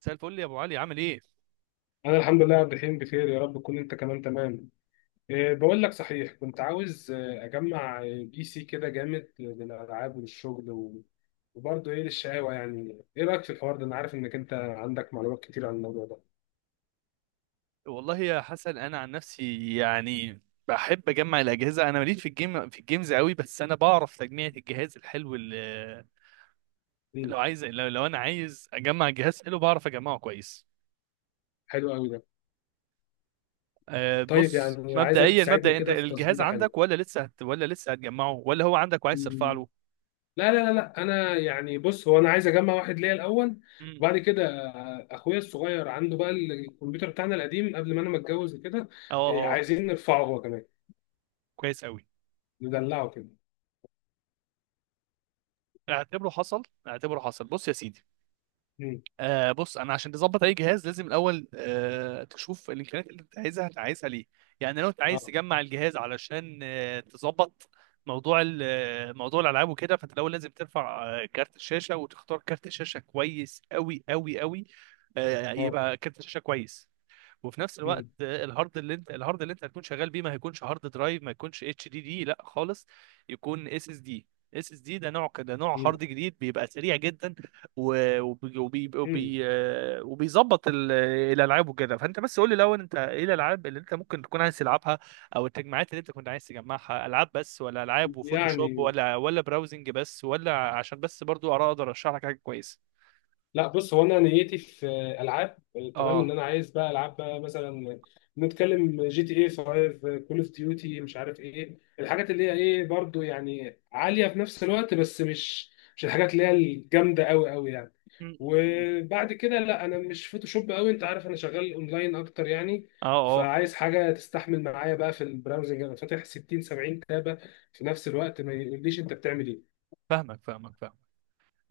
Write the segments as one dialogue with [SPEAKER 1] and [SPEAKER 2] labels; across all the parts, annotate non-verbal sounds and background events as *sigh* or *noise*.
[SPEAKER 1] مساء الفل يا ابو علي، عامل ايه؟
[SPEAKER 2] انا الحمد لله يا عبد الرحيم، بخير. يا رب تكون انت كمان تمام. إيه، بقول لك صحيح كنت عاوز اجمع بي سي كده جامد للالعاب وللشغل وبرضه ايه للشقاوه، يعني ايه رايك في الحوار ده؟ انا عارف انك انت عندك معلومات كتير عن الموضوع ده.
[SPEAKER 1] والله يا حسن انا عن نفسي يعني بحب اجمع الاجهزه. انا ماليش في الجيمز قوي، بس انا بعرف تجميع الجهاز الحلو اللي
[SPEAKER 2] مم.
[SPEAKER 1] لو انا عايز اجمع جهاز حلو بعرف اجمعه كويس.
[SPEAKER 2] حلو قوي ده.
[SPEAKER 1] أه
[SPEAKER 2] طيب،
[SPEAKER 1] بص
[SPEAKER 2] يعني عايزك
[SPEAKER 1] مبدئيا
[SPEAKER 2] تساعدني
[SPEAKER 1] انت
[SPEAKER 2] كده في
[SPEAKER 1] الجهاز
[SPEAKER 2] تظبيطه، حلوه.
[SPEAKER 1] عندك ولا لسه هتجمعه ولا هو عندك وعايز ترفع
[SPEAKER 2] مم.
[SPEAKER 1] له؟
[SPEAKER 2] لا لا لا لا، انا يعني بص، هو انا عايز اجمع واحد ليا الاول،
[SPEAKER 1] امم.
[SPEAKER 2] وبعد كده اخويا الصغير عنده بقى الكمبيوتر بتاعنا القديم قبل ما انا ما اتجوز كده.
[SPEAKER 1] اه اه.
[SPEAKER 2] عايزين نرفعه هو كمان،
[SPEAKER 1] كويس قوي.
[SPEAKER 2] ندلعه كده.
[SPEAKER 1] اعتبره حصل اعتبره حصل، بص يا سيدي.
[SPEAKER 2] مم.
[SPEAKER 1] بص انا عشان تظبط اي جهاز لازم الاول تشوف الامكانيات اللي انت عايزها، انت عايزها ليه؟ يعني لو انت عايز
[SPEAKER 2] اه
[SPEAKER 1] تجمع الجهاز علشان تظبط موضوع ال- آه، موضوع الالعاب وكده، فانت الاول لازم ترفع كارت الشاشه وتختار كارت شاشه كويس قوي قوي قوي.
[SPEAKER 2] اه.
[SPEAKER 1] يبقى كارت شاشه كويس، وفي نفس الوقت
[SPEAKER 2] مم.
[SPEAKER 1] الهارد اللي انت هتكون شغال بيه ما هيكونش هارد درايف، ما يكونش اتش دي دي لا خالص. يكون اس اس دي. اس اس دي ده نوع كده، نوع
[SPEAKER 2] مم.
[SPEAKER 1] هارد جديد بيبقى سريع جدا
[SPEAKER 2] مم.
[SPEAKER 1] وبيظبط الالعاب وكده. فانت بس قول لي الاول، انت ايه الالعاب اللي انت ممكن تكون عايز تلعبها، او التجمعات اللي انت كنت عايز تجمعها؟ العاب بس ولا العاب وفوتوشوب
[SPEAKER 2] يعني
[SPEAKER 1] ولا براوزنج بس؟ ولا عشان بس برضو اقدر ارشح لك حاجه كويسه.
[SPEAKER 2] لا، بص، هو انا نيتي في العاب. تمام، ان
[SPEAKER 1] اه.
[SPEAKER 2] انا عايز بقى العاب بقى، مثلا نتكلم جي تي اي 5، كول اوف ديوتي، مش عارف ايه الحاجات اللي هي ايه، برضو يعني عاليه في نفس الوقت، بس مش الحاجات اللي هي الجامده قوي قوي يعني.
[SPEAKER 1] م- م- م.
[SPEAKER 2] وبعد كده لا، انا مش فوتوشوب قوي، انت عارف انا شغال اونلاين اكتر يعني.
[SPEAKER 1] اه اه.
[SPEAKER 2] فعايز حاجه تستحمل معايا بقى في البراوزنج، انا فاتح 60 70 تابه في نفس الوقت، ما يقوليش انت بتعمل ايه.
[SPEAKER 1] فاهمك فاهمك فاهمك.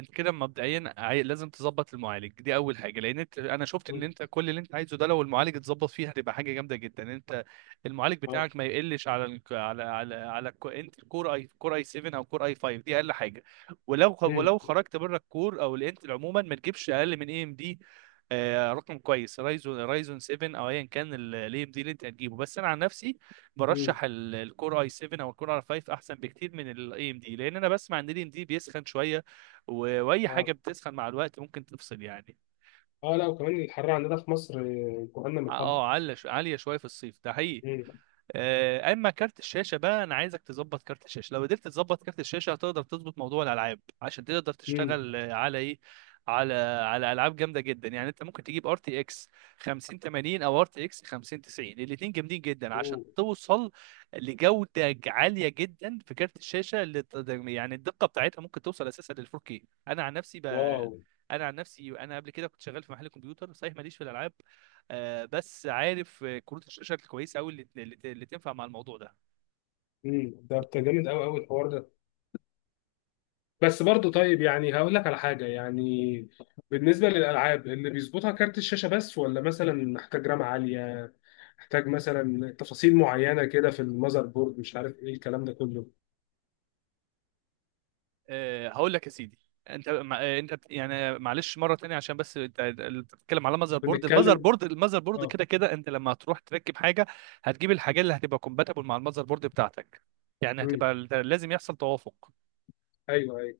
[SPEAKER 1] انت كده مبدئيا لازم تظبط المعالج، دي اول حاجه، لان انت انا شفت ان
[SPEAKER 2] مم.
[SPEAKER 1] انت كل اللي انت عايزه ده لو المعالج اتظبط فيه هتبقى حاجه جامده جدا. انت المعالج
[SPEAKER 2] اه.
[SPEAKER 1] بتاعك ما يقلش على ال... على على على انت كور اي 7 او كور اي 5، دي اقل حاجه.
[SPEAKER 2] مم.
[SPEAKER 1] ولو خرجت بره الكور او الانتل عموما ما تجيبش اقل من اي ام دي رقم كويس، رايزون 7، او ايا كان الاي ام دي اللي انت هتجيبه. بس انا عن نفسي
[SPEAKER 2] مم.
[SPEAKER 1] برشح الكور اي 7 او الكور اي 5، احسن بكتير من الاي ام دي لان انا بسمع ان الاي ام دي بيسخن شويه، واي
[SPEAKER 2] اه
[SPEAKER 1] حاجه بتسخن مع الوقت ممكن تفصل يعني.
[SPEAKER 2] اه، لا، وكمان الحر عندنا في مصر جهنم الحر.
[SPEAKER 1] اه عاليه شويه في الصيف، ده حقيقي.
[SPEAKER 2] مم.
[SPEAKER 1] اما كارت الشاشه بقى، انا عايزك تظبط كارت الشاشه. لو قدرت تظبط كارت الشاشه هتقدر تظبط موضوع الالعاب عشان تقدر
[SPEAKER 2] مم.
[SPEAKER 1] تشتغل على ايه، على العاب جامده جدا. يعني انت ممكن تجيب ار تي اكس 5080 او ار تي اكس 5090، الاثنين جامدين جدا عشان
[SPEAKER 2] أوه.
[SPEAKER 1] توصل لجوده عاليه جدا في كارت الشاشه اللي يعني الدقه بتاعتها ممكن توصل اساسا لل 4K.
[SPEAKER 2] واو.
[SPEAKER 1] انا عن نفسي انا قبل كده كنت شغال في محل كمبيوتر، صحيح ماليش في الالعاب بس عارف كروت الشاشه الكويسه قوي اللي تنفع مع الموضوع ده.
[SPEAKER 2] مم. ده جامد قوي قوي الحوار ده. بس برضه، طيب يعني هقول لك على حاجة يعني، بالنسبة للألعاب اللي بيظبطها كارت الشاشة بس، ولا مثلا محتاج رام عالية، محتاج مثلا تفاصيل معينة كده في المذر بورد، مش عارف ايه الكلام ده كله.
[SPEAKER 1] هقول لك يا سيدي. انت مع- آه، انت بت- يعني معلش مره تانية عشان بس انت، بتتكلم على ماذر بورد،
[SPEAKER 2] بنتكلم.
[SPEAKER 1] الماذر بورد
[SPEAKER 2] اه.
[SPEAKER 1] كده كده انت لما هتروح تركب حاجه هتجيب الحاجات اللي هتبقى كومباتبل مع الماذر بورد بتاعتك. يعني
[SPEAKER 2] مم.
[SPEAKER 1] هتبقى لازم يحصل توافق.
[SPEAKER 2] ايوه ايوه.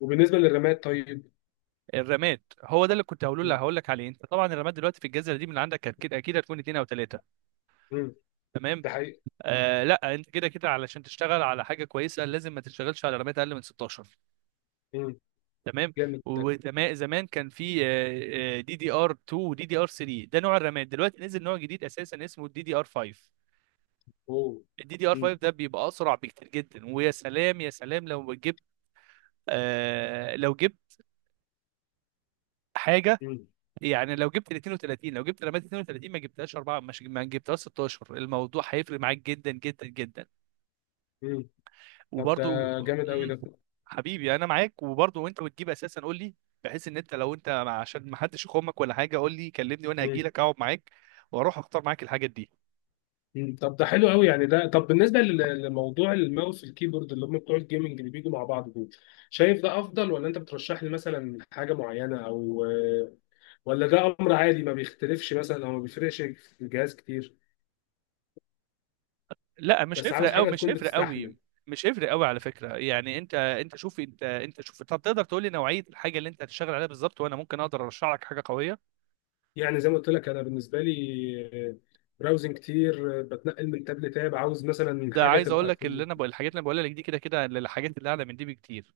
[SPEAKER 2] وبالنسبة للرامات طيب.
[SPEAKER 1] الرامات هو ده اللي كنت هقوله لك،
[SPEAKER 2] مم.
[SPEAKER 1] هقول لك عليه. انت طبعا الرامات دلوقتي في الجزيره دي من اللي عندك اكيد اكيد هتكون اتنين او تلاته،
[SPEAKER 2] مم.
[SPEAKER 1] تمام؟
[SPEAKER 2] ده حقيقي.
[SPEAKER 1] لا، انت كده كده علشان تشتغل على حاجه كويسه لازم ما تشتغلش على رامات اقل من 16،
[SPEAKER 2] مم.
[SPEAKER 1] تمام.
[SPEAKER 2] جامد ده.
[SPEAKER 1] وزمان كان في دي دي ار 2 ودي دي ار 3، ده نوع الرامات. دلوقتي نزل نوع جديد اساسا اسمه الدي دي ار 5.
[SPEAKER 2] اوه.
[SPEAKER 1] الدي دي ار
[SPEAKER 2] مم.
[SPEAKER 1] 5 ده بيبقى اسرع بكتير جدا. ويا سلام يا سلام لو جبت، لو جبت حاجه،
[SPEAKER 2] مم.
[SPEAKER 1] يعني لو جبت ال 32، لو جبت رامات 32 ما جبتهاش 4، مش ما جبتهاش 16، الموضوع هيفرق معاك جدا جدا جدا.
[SPEAKER 2] مم. طب ده
[SPEAKER 1] وبرضو
[SPEAKER 2] جامد قوي
[SPEAKER 1] مم.
[SPEAKER 2] ده.
[SPEAKER 1] حبيبي انا معاك. وبرضو وانت بتجيب اساسا قول لي، بحيث ان انت لو انت عشان ما حدش يخمك ولا حاجه قول لي كلمني وانا هجي
[SPEAKER 2] مم.
[SPEAKER 1] لك اقعد معاك واروح اختار معاك الحاجات دي.
[SPEAKER 2] مم. طب ده حلو قوي يعني. ده طب بالنسبه لموضوع الماوس والكيبورد اللي هم بتوع الجيمنج اللي بيجوا مع بعض دول، شايف ده افضل؟ ولا انت بترشح لي مثلا حاجه معينه؟ او ولا ده امر عادي ما بيختلفش مثلا، او ما بيفرقش في الجهاز كتير؟
[SPEAKER 1] لا مش
[SPEAKER 2] بس
[SPEAKER 1] هيفرق
[SPEAKER 2] عاوز
[SPEAKER 1] قوي،
[SPEAKER 2] حاجه
[SPEAKER 1] مش
[SPEAKER 2] تكون
[SPEAKER 1] هيفرق
[SPEAKER 2] بتستحمل.
[SPEAKER 1] قوي، مش هيفرق قوي على فكره. يعني انت شوف، انت شوف، انت تقدر تقول لي نوعيه الحاجه اللي انت هتشتغل عليها بالظبط وانا ممكن اقدر ارشح لك حاجه قويه.
[SPEAKER 2] يعني زي ما قلت لك، انا بالنسبه لي براوزنج كتير، بتنقل من تاب لتاب، عاوز مثلا
[SPEAKER 1] ده
[SPEAKER 2] حاجه
[SPEAKER 1] عايز اقول
[SPEAKER 2] تبقى
[SPEAKER 1] لك،
[SPEAKER 2] في
[SPEAKER 1] اللي انا بقول الحاجات اللي انا بقولها لك دي كده كده الحاجات اللي اعلى من دي بكتير،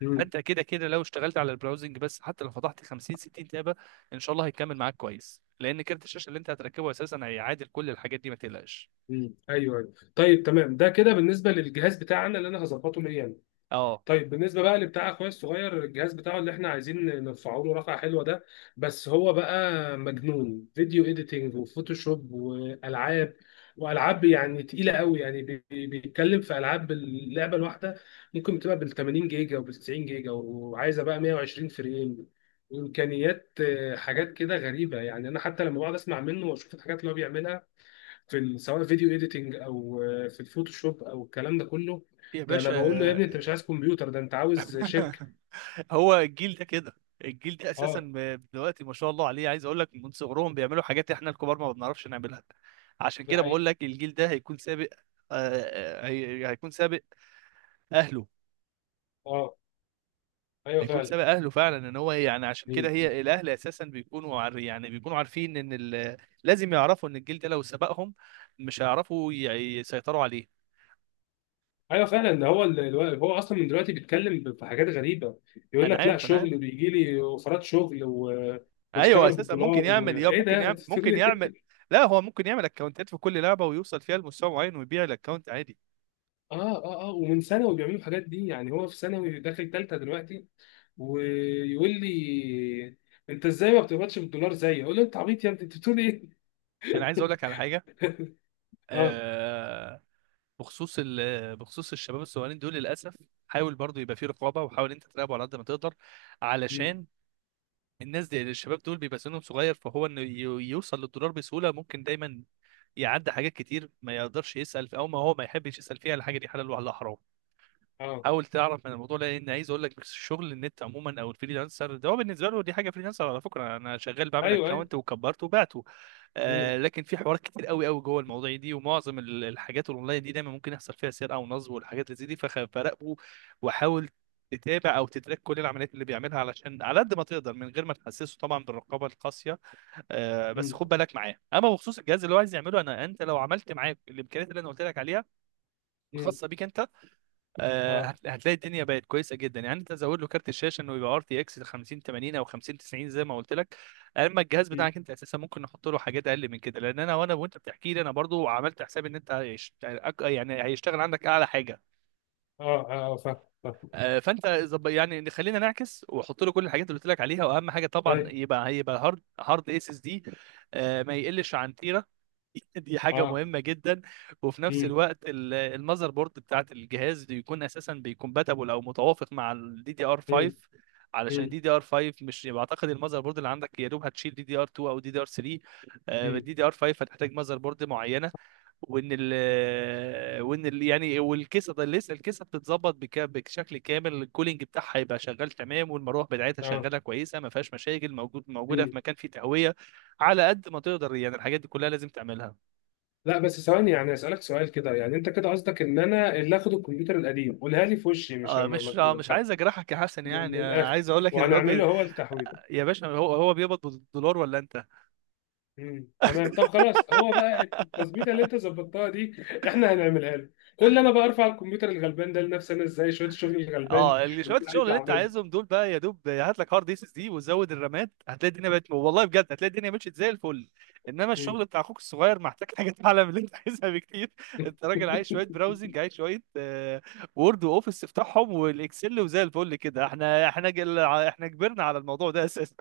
[SPEAKER 2] مم.
[SPEAKER 1] فانت كده كده لو اشتغلت على البراوزنج بس حتى لو فتحت 50 60 تابه ان شاء الله هيكمل معاك كويس، لان كارت الشاشه اللي انت هتركبه اساسا هيعادل كل الحاجات دي، ما تقلقش.
[SPEAKER 2] مم. ايوه أيوة. طيب تمام ده كده بالنسبه للجهاز بتاعنا اللي انا هظبطه ليا أنا.
[SPEAKER 1] اه
[SPEAKER 2] طيب بالنسبه بقى لبتاع اخويا الصغير، الجهاز بتاعه اللي احنا عايزين نرفعه له رقعه حلوه ده، بس هو بقى مجنون فيديو اديتنج وفوتوشوب والعاب. والعاب يعني تقيله قوي يعني، بيتكلم في العاب اللعبه الواحده ممكن بتبقى بال 80 جيجا وبال 90 جيجا، وعايزه بقى 120 فريم، وامكانيات حاجات كده غريبه يعني. انا حتى لما بقعد اسمع منه واشوف الحاجات اللي هو بيعملها في سواء فيديو اديتنج، او في الفوتوشوب، او الكلام ده كله.
[SPEAKER 1] يا
[SPEAKER 2] ده انا
[SPEAKER 1] باشا.
[SPEAKER 2] بقول له يا ابني، انت مش عايز كمبيوتر، ده انت عاوز شركه.
[SPEAKER 1] *laughs* هو الجيل ده كده. الجيل ده اساسا
[SPEAKER 2] اه.
[SPEAKER 1] دلوقتي ما شاء الله عليه، عايز اقول لك من صغرهم بيعملوا حاجات احنا الكبار ما بنعرفش نعملها. عشان
[SPEAKER 2] ده
[SPEAKER 1] كده بقول
[SPEAKER 2] حقيقي.
[SPEAKER 1] لك الجيل ده هيكون سابق. آه، هيكون سابق اهله.
[SPEAKER 2] اه. ايوه
[SPEAKER 1] هيكون
[SPEAKER 2] فعلا.
[SPEAKER 1] سابق اهله فعلا، ان هو يعني عشان كده
[SPEAKER 2] مم.
[SPEAKER 1] هي الاهل اساسا بيكونوا عار يعني بيكونوا عارفين ان لازم يعرفوا ان الجيل ده لو سبقهم مش هيعرفوا يسيطروا عليه.
[SPEAKER 2] ايوه فعلا. ده هو هو اصلا من دلوقتي بيتكلم في حاجات غريبه. يقول
[SPEAKER 1] انا
[SPEAKER 2] لك لا،
[SPEAKER 1] عارف انا عارف.
[SPEAKER 2] شغل بيجي لي اوفرات شغل و...
[SPEAKER 1] ايوه
[SPEAKER 2] واشتغل
[SPEAKER 1] اساسا ممكن
[SPEAKER 2] بالدولار
[SPEAKER 1] يعمل،
[SPEAKER 2] وايه ده. *laughs* بتقول
[SPEAKER 1] ممكن يعمل.
[SPEAKER 2] إيه؟
[SPEAKER 1] لا هو ممكن يعمل اكونتات في كل لعبه ويوصل فيها لمستوى معين ويبيع الاكونت عادي.
[SPEAKER 2] اه اه اه. ومن ثانوي بيعملوا الحاجات دي، يعني هو في ثانوي داخل ثالثه دلوقتي، ويقول لي انت ازاي ما بتقبضش بالدولار زيي؟ اقول له انت عبيط يا ابني، انت بتقول ايه.
[SPEAKER 1] انا عايز اقول لك على حاجه.
[SPEAKER 2] اه.
[SPEAKER 1] آه... بخصوص الشباب الصغيرين دول، للاسف حاول برضو يبقى في رقابه وحاول انت تراقبه على قد ما تقدر،
[SPEAKER 2] مم.
[SPEAKER 1] علشان الناس دي، يعني الشباب دول بيبقى سنهم صغير، فهو انه يوصل للدولار بسهوله ممكن دايما يعدي حاجات كتير ما يقدرش يسال في، او ما هو ما يحبش يسال فيها على حاجه دي حلال ولا حرام.
[SPEAKER 2] اه.
[SPEAKER 1] حاول تعرف من الموضوع ده، لان عايز اقول لك الشغل النت عموما او الفريلانسر ده هو بالنسبه له دي حاجه، فريلانسر على فكره انا شغال، بعمل
[SPEAKER 2] ايوه ايوه.
[SPEAKER 1] اكونت وكبرته وبعته.
[SPEAKER 2] مم.
[SPEAKER 1] لكن في حوارات كتير قوي قوي جوه المواضيع دي، ومعظم الحاجات الاونلاين دي دايما ممكن يحصل فيها سرقه ونصب والحاجات اللي زي دي، فراقبه وحاول تتابع او تتراك كل العمليات اللي بيعملها علشان، على قد ما تقدر من غير ما تحسسه طبعا بالرقابه القاسيه. بس
[SPEAKER 2] مم.
[SPEAKER 1] خد بالك معاه. اما بخصوص الجهاز اللي هو عايز يعمله، انا انت لو عملت معاه الامكانيات اللي انا قلت لك عليها
[SPEAKER 2] مم.
[SPEAKER 1] الخاصه بيك انت، *laughs*
[SPEAKER 2] اه.
[SPEAKER 1] هتلاقي الدنيا بقت كويسه جدا. يعني انت زود له كارت الشاشه انه يبقى ار تي اكس 50 80 او 50 90 زي ما قلت لك. اما الجهاز
[SPEAKER 2] مم.
[SPEAKER 1] بتاعك انت اساسا ممكن نحط له حاجات اقل من كده، لان انا وانا وانت بتحكي لي انا برضو عملت حساب ان انت يعني هيشتغل عندك اعلى حاجه.
[SPEAKER 2] اه اه. آه. فاهم. فاهم.
[SPEAKER 1] فانت يعني خلينا نعكس واحط له كل الحاجات اللي قلت لك عليها، واهم حاجه طبعا
[SPEAKER 2] طيب.
[SPEAKER 1] يبقى هيبقى هارد، اس اس دي، ما يقلش عن تيرا. *laughs* دي حاجة
[SPEAKER 2] اه.
[SPEAKER 1] مهمة جدا. وفي نفس
[SPEAKER 2] مم.
[SPEAKER 1] الوقت المذر بورد بتاعت الجهاز بيكون أساسا بيكومباتبل أو متوافق مع الدي دي ار
[SPEAKER 2] مم.
[SPEAKER 1] 5، علشان
[SPEAKER 2] مم.
[SPEAKER 1] الدي دي ار 5 مش بعتقد المذر بورد اللي عندك يا دوب هتشيل دي دي ار 2 أو دي دي ار 3.
[SPEAKER 2] مم.
[SPEAKER 1] الدي دي ار 5 هتحتاج مذر بورد معينة، وإن ال وإن ال يعني والكيسة. ده لسه الكيسة بتتظبط بشكل كامل، الكولينج بتاعها هيبقى شغال تمام والمروحة بتاعتها
[SPEAKER 2] اه.
[SPEAKER 1] شغالة كويسة ما فيهاش مشاكل، موجودة
[SPEAKER 2] مم.
[SPEAKER 1] في مكان فيه تهوية على قد ما تقدر. يعني الحاجات دي كلها لازم تعملها.
[SPEAKER 2] لا بس ثواني، يعني اسالك سؤال كده، يعني انت كده قصدك ان انا اللي اخد الكمبيوتر القديم؟ قولها لي في وشي، مش
[SPEAKER 1] مش عايز اجرحك يا حسن،
[SPEAKER 2] من
[SPEAKER 1] يعني
[SPEAKER 2] الاخر،
[SPEAKER 1] عايز اقول لك ان الواد
[SPEAKER 2] وهنعمله هو التحويل.
[SPEAKER 1] يا باشا هو بيقبض بالدولار ولا انت؟
[SPEAKER 2] مم. تمام، طب خلاص هو بقى
[SPEAKER 1] *laughs*
[SPEAKER 2] التظبيطه اللي انت ظبطتها دي احنا هنعملها له. كل انا بقى ارفع الكمبيوتر الغلبان ده لنفسي انا ازاي؟ شويه الشغل الغلبان
[SPEAKER 1] اه اللي شويه
[SPEAKER 2] اللي انا
[SPEAKER 1] الشغل
[SPEAKER 2] عايز
[SPEAKER 1] اللي انت
[SPEAKER 2] اعمله.
[SPEAKER 1] عايزهم دول بقى يا دوب هات لك هارد اس اس دي وزود الرامات، هتلاقي الدنيا بقت، والله بجد هتلاقي الدنيا مشيت زي الفل. انما الشغل بتاع اخوك الصغير محتاج حاجه اعلى من اللي انت *laughs* عايزها بكتير. انت راجل عايز شويه براوزنج، عايز شويه وورد واوفيس تفتحهم والاكسل وزي الفل كده، احنا كبرنا على الموضوع ده اساسا.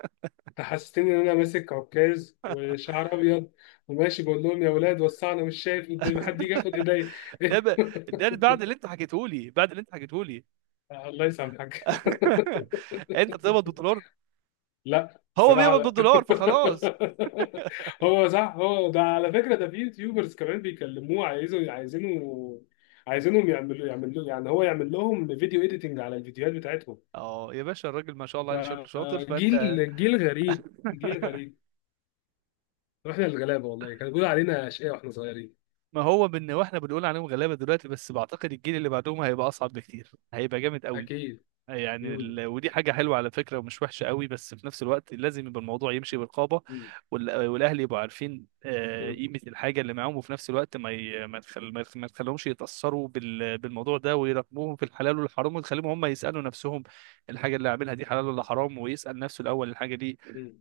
[SPEAKER 2] تحسستني ان انا ماسك عكاز وشعر ابيض، وماشي بقول لهم يا ولاد وسعنا، مش شايف قدامي حد يجي ياخد
[SPEAKER 1] *laughs*
[SPEAKER 2] ايديا.
[SPEAKER 1] ده ب...
[SPEAKER 2] *laughs*
[SPEAKER 1] ده بعد اللي انت حكيته لي،
[SPEAKER 2] الله يسامحك.
[SPEAKER 1] *laughs* انت بتقبض بالدولار،
[SPEAKER 2] لا،
[SPEAKER 1] هو
[SPEAKER 2] الصراحه
[SPEAKER 1] بيقبض
[SPEAKER 2] لا.
[SPEAKER 1] بالدولار فخلاص.
[SPEAKER 2] *laughs* هو صح، هو ده على فكره، ده في يوتيوبرز كمان بيكلموه، عايزوا عايزينه، عايزينهم يعملوا يعني هو يعمل لهم فيديو اديتنج على الفيديوهات بتاعتهم.
[SPEAKER 1] اه يا باشا الراجل ما شاء الله عليه شكله شاطر. فانت
[SPEAKER 2] فجيل، جيل غريب. جيل
[SPEAKER 1] *laughs*
[SPEAKER 2] غريب. واحنا الغلابه والله كانوا بيقولوا علينا اشقياء واحنا صغيرين.
[SPEAKER 1] ما هو بان، واحنا بنقول عليهم غلابه دلوقتي، بس بعتقد الجيل اللي بعدهم هيبقى اصعب بكتير، هيبقى جامد قوي.
[SPEAKER 2] أكيد.
[SPEAKER 1] يعني
[SPEAKER 2] مم.
[SPEAKER 1] ودي حاجة حلوة على فكرة ومش وحشة قوي، بس في نفس الوقت لازم يبقى الموضوع يمشي برقابة.
[SPEAKER 2] مم.
[SPEAKER 1] والأهل يبقوا عارفين
[SPEAKER 2] مم.
[SPEAKER 1] قيمة الحاجة اللي معاهم، وفي نفس الوقت ما ي... ما تخل... ما يخ- ما تخليهمش يتأثروا بالموضوع ده، ويراقبوهم في الحلال والحرام، وتخليهم هم يسألوا نفسهم الحاجة اللي عاملها دي حلال ولا حرام، ويسأل نفسه الأول الحاجة دي
[SPEAKER 2] مم.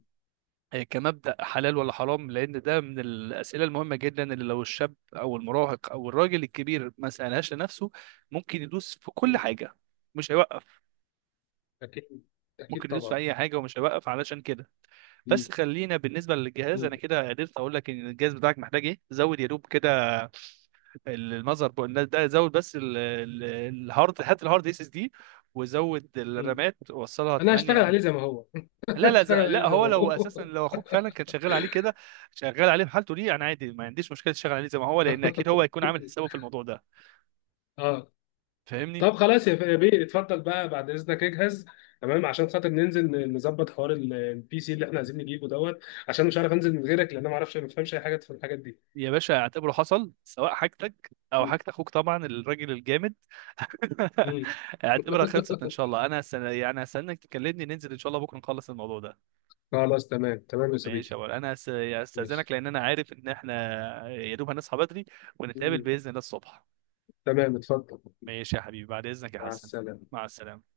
[SPEAKER 1] كمبدأ حلال ولا حرام، لأن ده من الأسئلة المهمة جدا اللي لو الشاب أو المراهق أو الراجل الكبير ما سألهاش لنفسه ممكن يدوس في كل
[SPEAKER 2] مم.
[SPEAKER 1] حاجة، مش هيوقف.
[SPEAKER 2] أكيد أكيد
[SPEAKER 1] ممكن يدوس في
[SPEAKER 2] طبعا.
[SPEAKER 1] اي حاجه ومش هيوقف، علشان كده.
[SPEAKER 2] مم.
[SPEAKER 1] بس خلينا بالنسبه للجهاز،
[SPEAKER 2] مم.
[SPEAKER 1] انا كده قدرت اقول لك ان الجهاز بتاعك محتاج ايه. زود يا دوب كده المذر بورد، ده زود بس الهارد، هات الهارد اس اس دي وزود
[SPEAKER 2] مم.
[SPEAKER 1] الرامات وصلها
[SPEAKER 2] أنا هشتغل عليه
[SPEAKER 1] 8.
[SPEAKER 2] زي ما هو. *laughs*
[SPEAKER 1] لا
[SPEAKER 2] أنا
[SPEAKER 1] لا،
[SPEAKER 2] هشتغل عليه
[SPEAKER 1] لا
[SPEAKER 2] زي
[SPEAKER 1] هو
[SPEAKER 2] ما
[SPEAKER 1] لو اساسا
[SPEAKER 2] هو.
[SPEAKER 1] لو اخوك فعلا كان شغال عليه كده، شغال عليه بحالته دي انا عادي ما عنديش مشكله تشتغل عليه زي ما هو، لان اكيد هو هيكون عامل
[SPEAKER 2] *laughs*
[SPEAKER 1] حسابه في الموضوع ده،
[SPEAKER 2] أه.
[SPEAKER 1] فاهمني.
[SPEAKER 2] طب خلاص يا بيه، اتفضل بقى بعد إذنك اجهز. تمام عشان خاطر ننزل نظبط حوار البي سي اللي إحنا عايزين نجيبه دوت، عشان مش عارف أنزل من غيرك، لأن أنا ما أعرفش، ما بفهمش أي حاجة في الحاجات دي.
[SPEAKER 1] يا باشا اعتبره حصل، سواء حاجتك او
[SPEAKER 2] مم.
[SPEAKER 1] حاجت اخوك طبعا الراجل الجامد. *laughs*
[SPEAKER 2] مم.
[SPEAKER 1] اعتبرها خلصت ان شاء الله. انا يعني هستناك تكلمني ننزل ان شاء الله بكره نخلص الموضوع ده.
[SPEAKER 2] *laughs* خلاص، تمام تمام يا
[SPEAKER 1] ماشي
[SPEAKER 2] صديقي.
[SPEAKER 1] يا ولد انا يعني
[SPEAKER 2] ماشي.
[SPEAKER 1] هستاذنك، لان انا عارف ان احنا يا دوب هنصحى بدري ونتقابل
[SPEAKER 2] مم.
[SPEAKER 1] باذن الله الصبح.
[SPEAKER 2] تمام، اتفضل.
[SPEAKER 1] ماشي يا حبيبي، بعد اذنك يا
[SPEAKER 2] مع
[SPEAKER 1] حسن،
[SPEAKER 2] السلامة.
[SPEAKER 1] مع السلامه.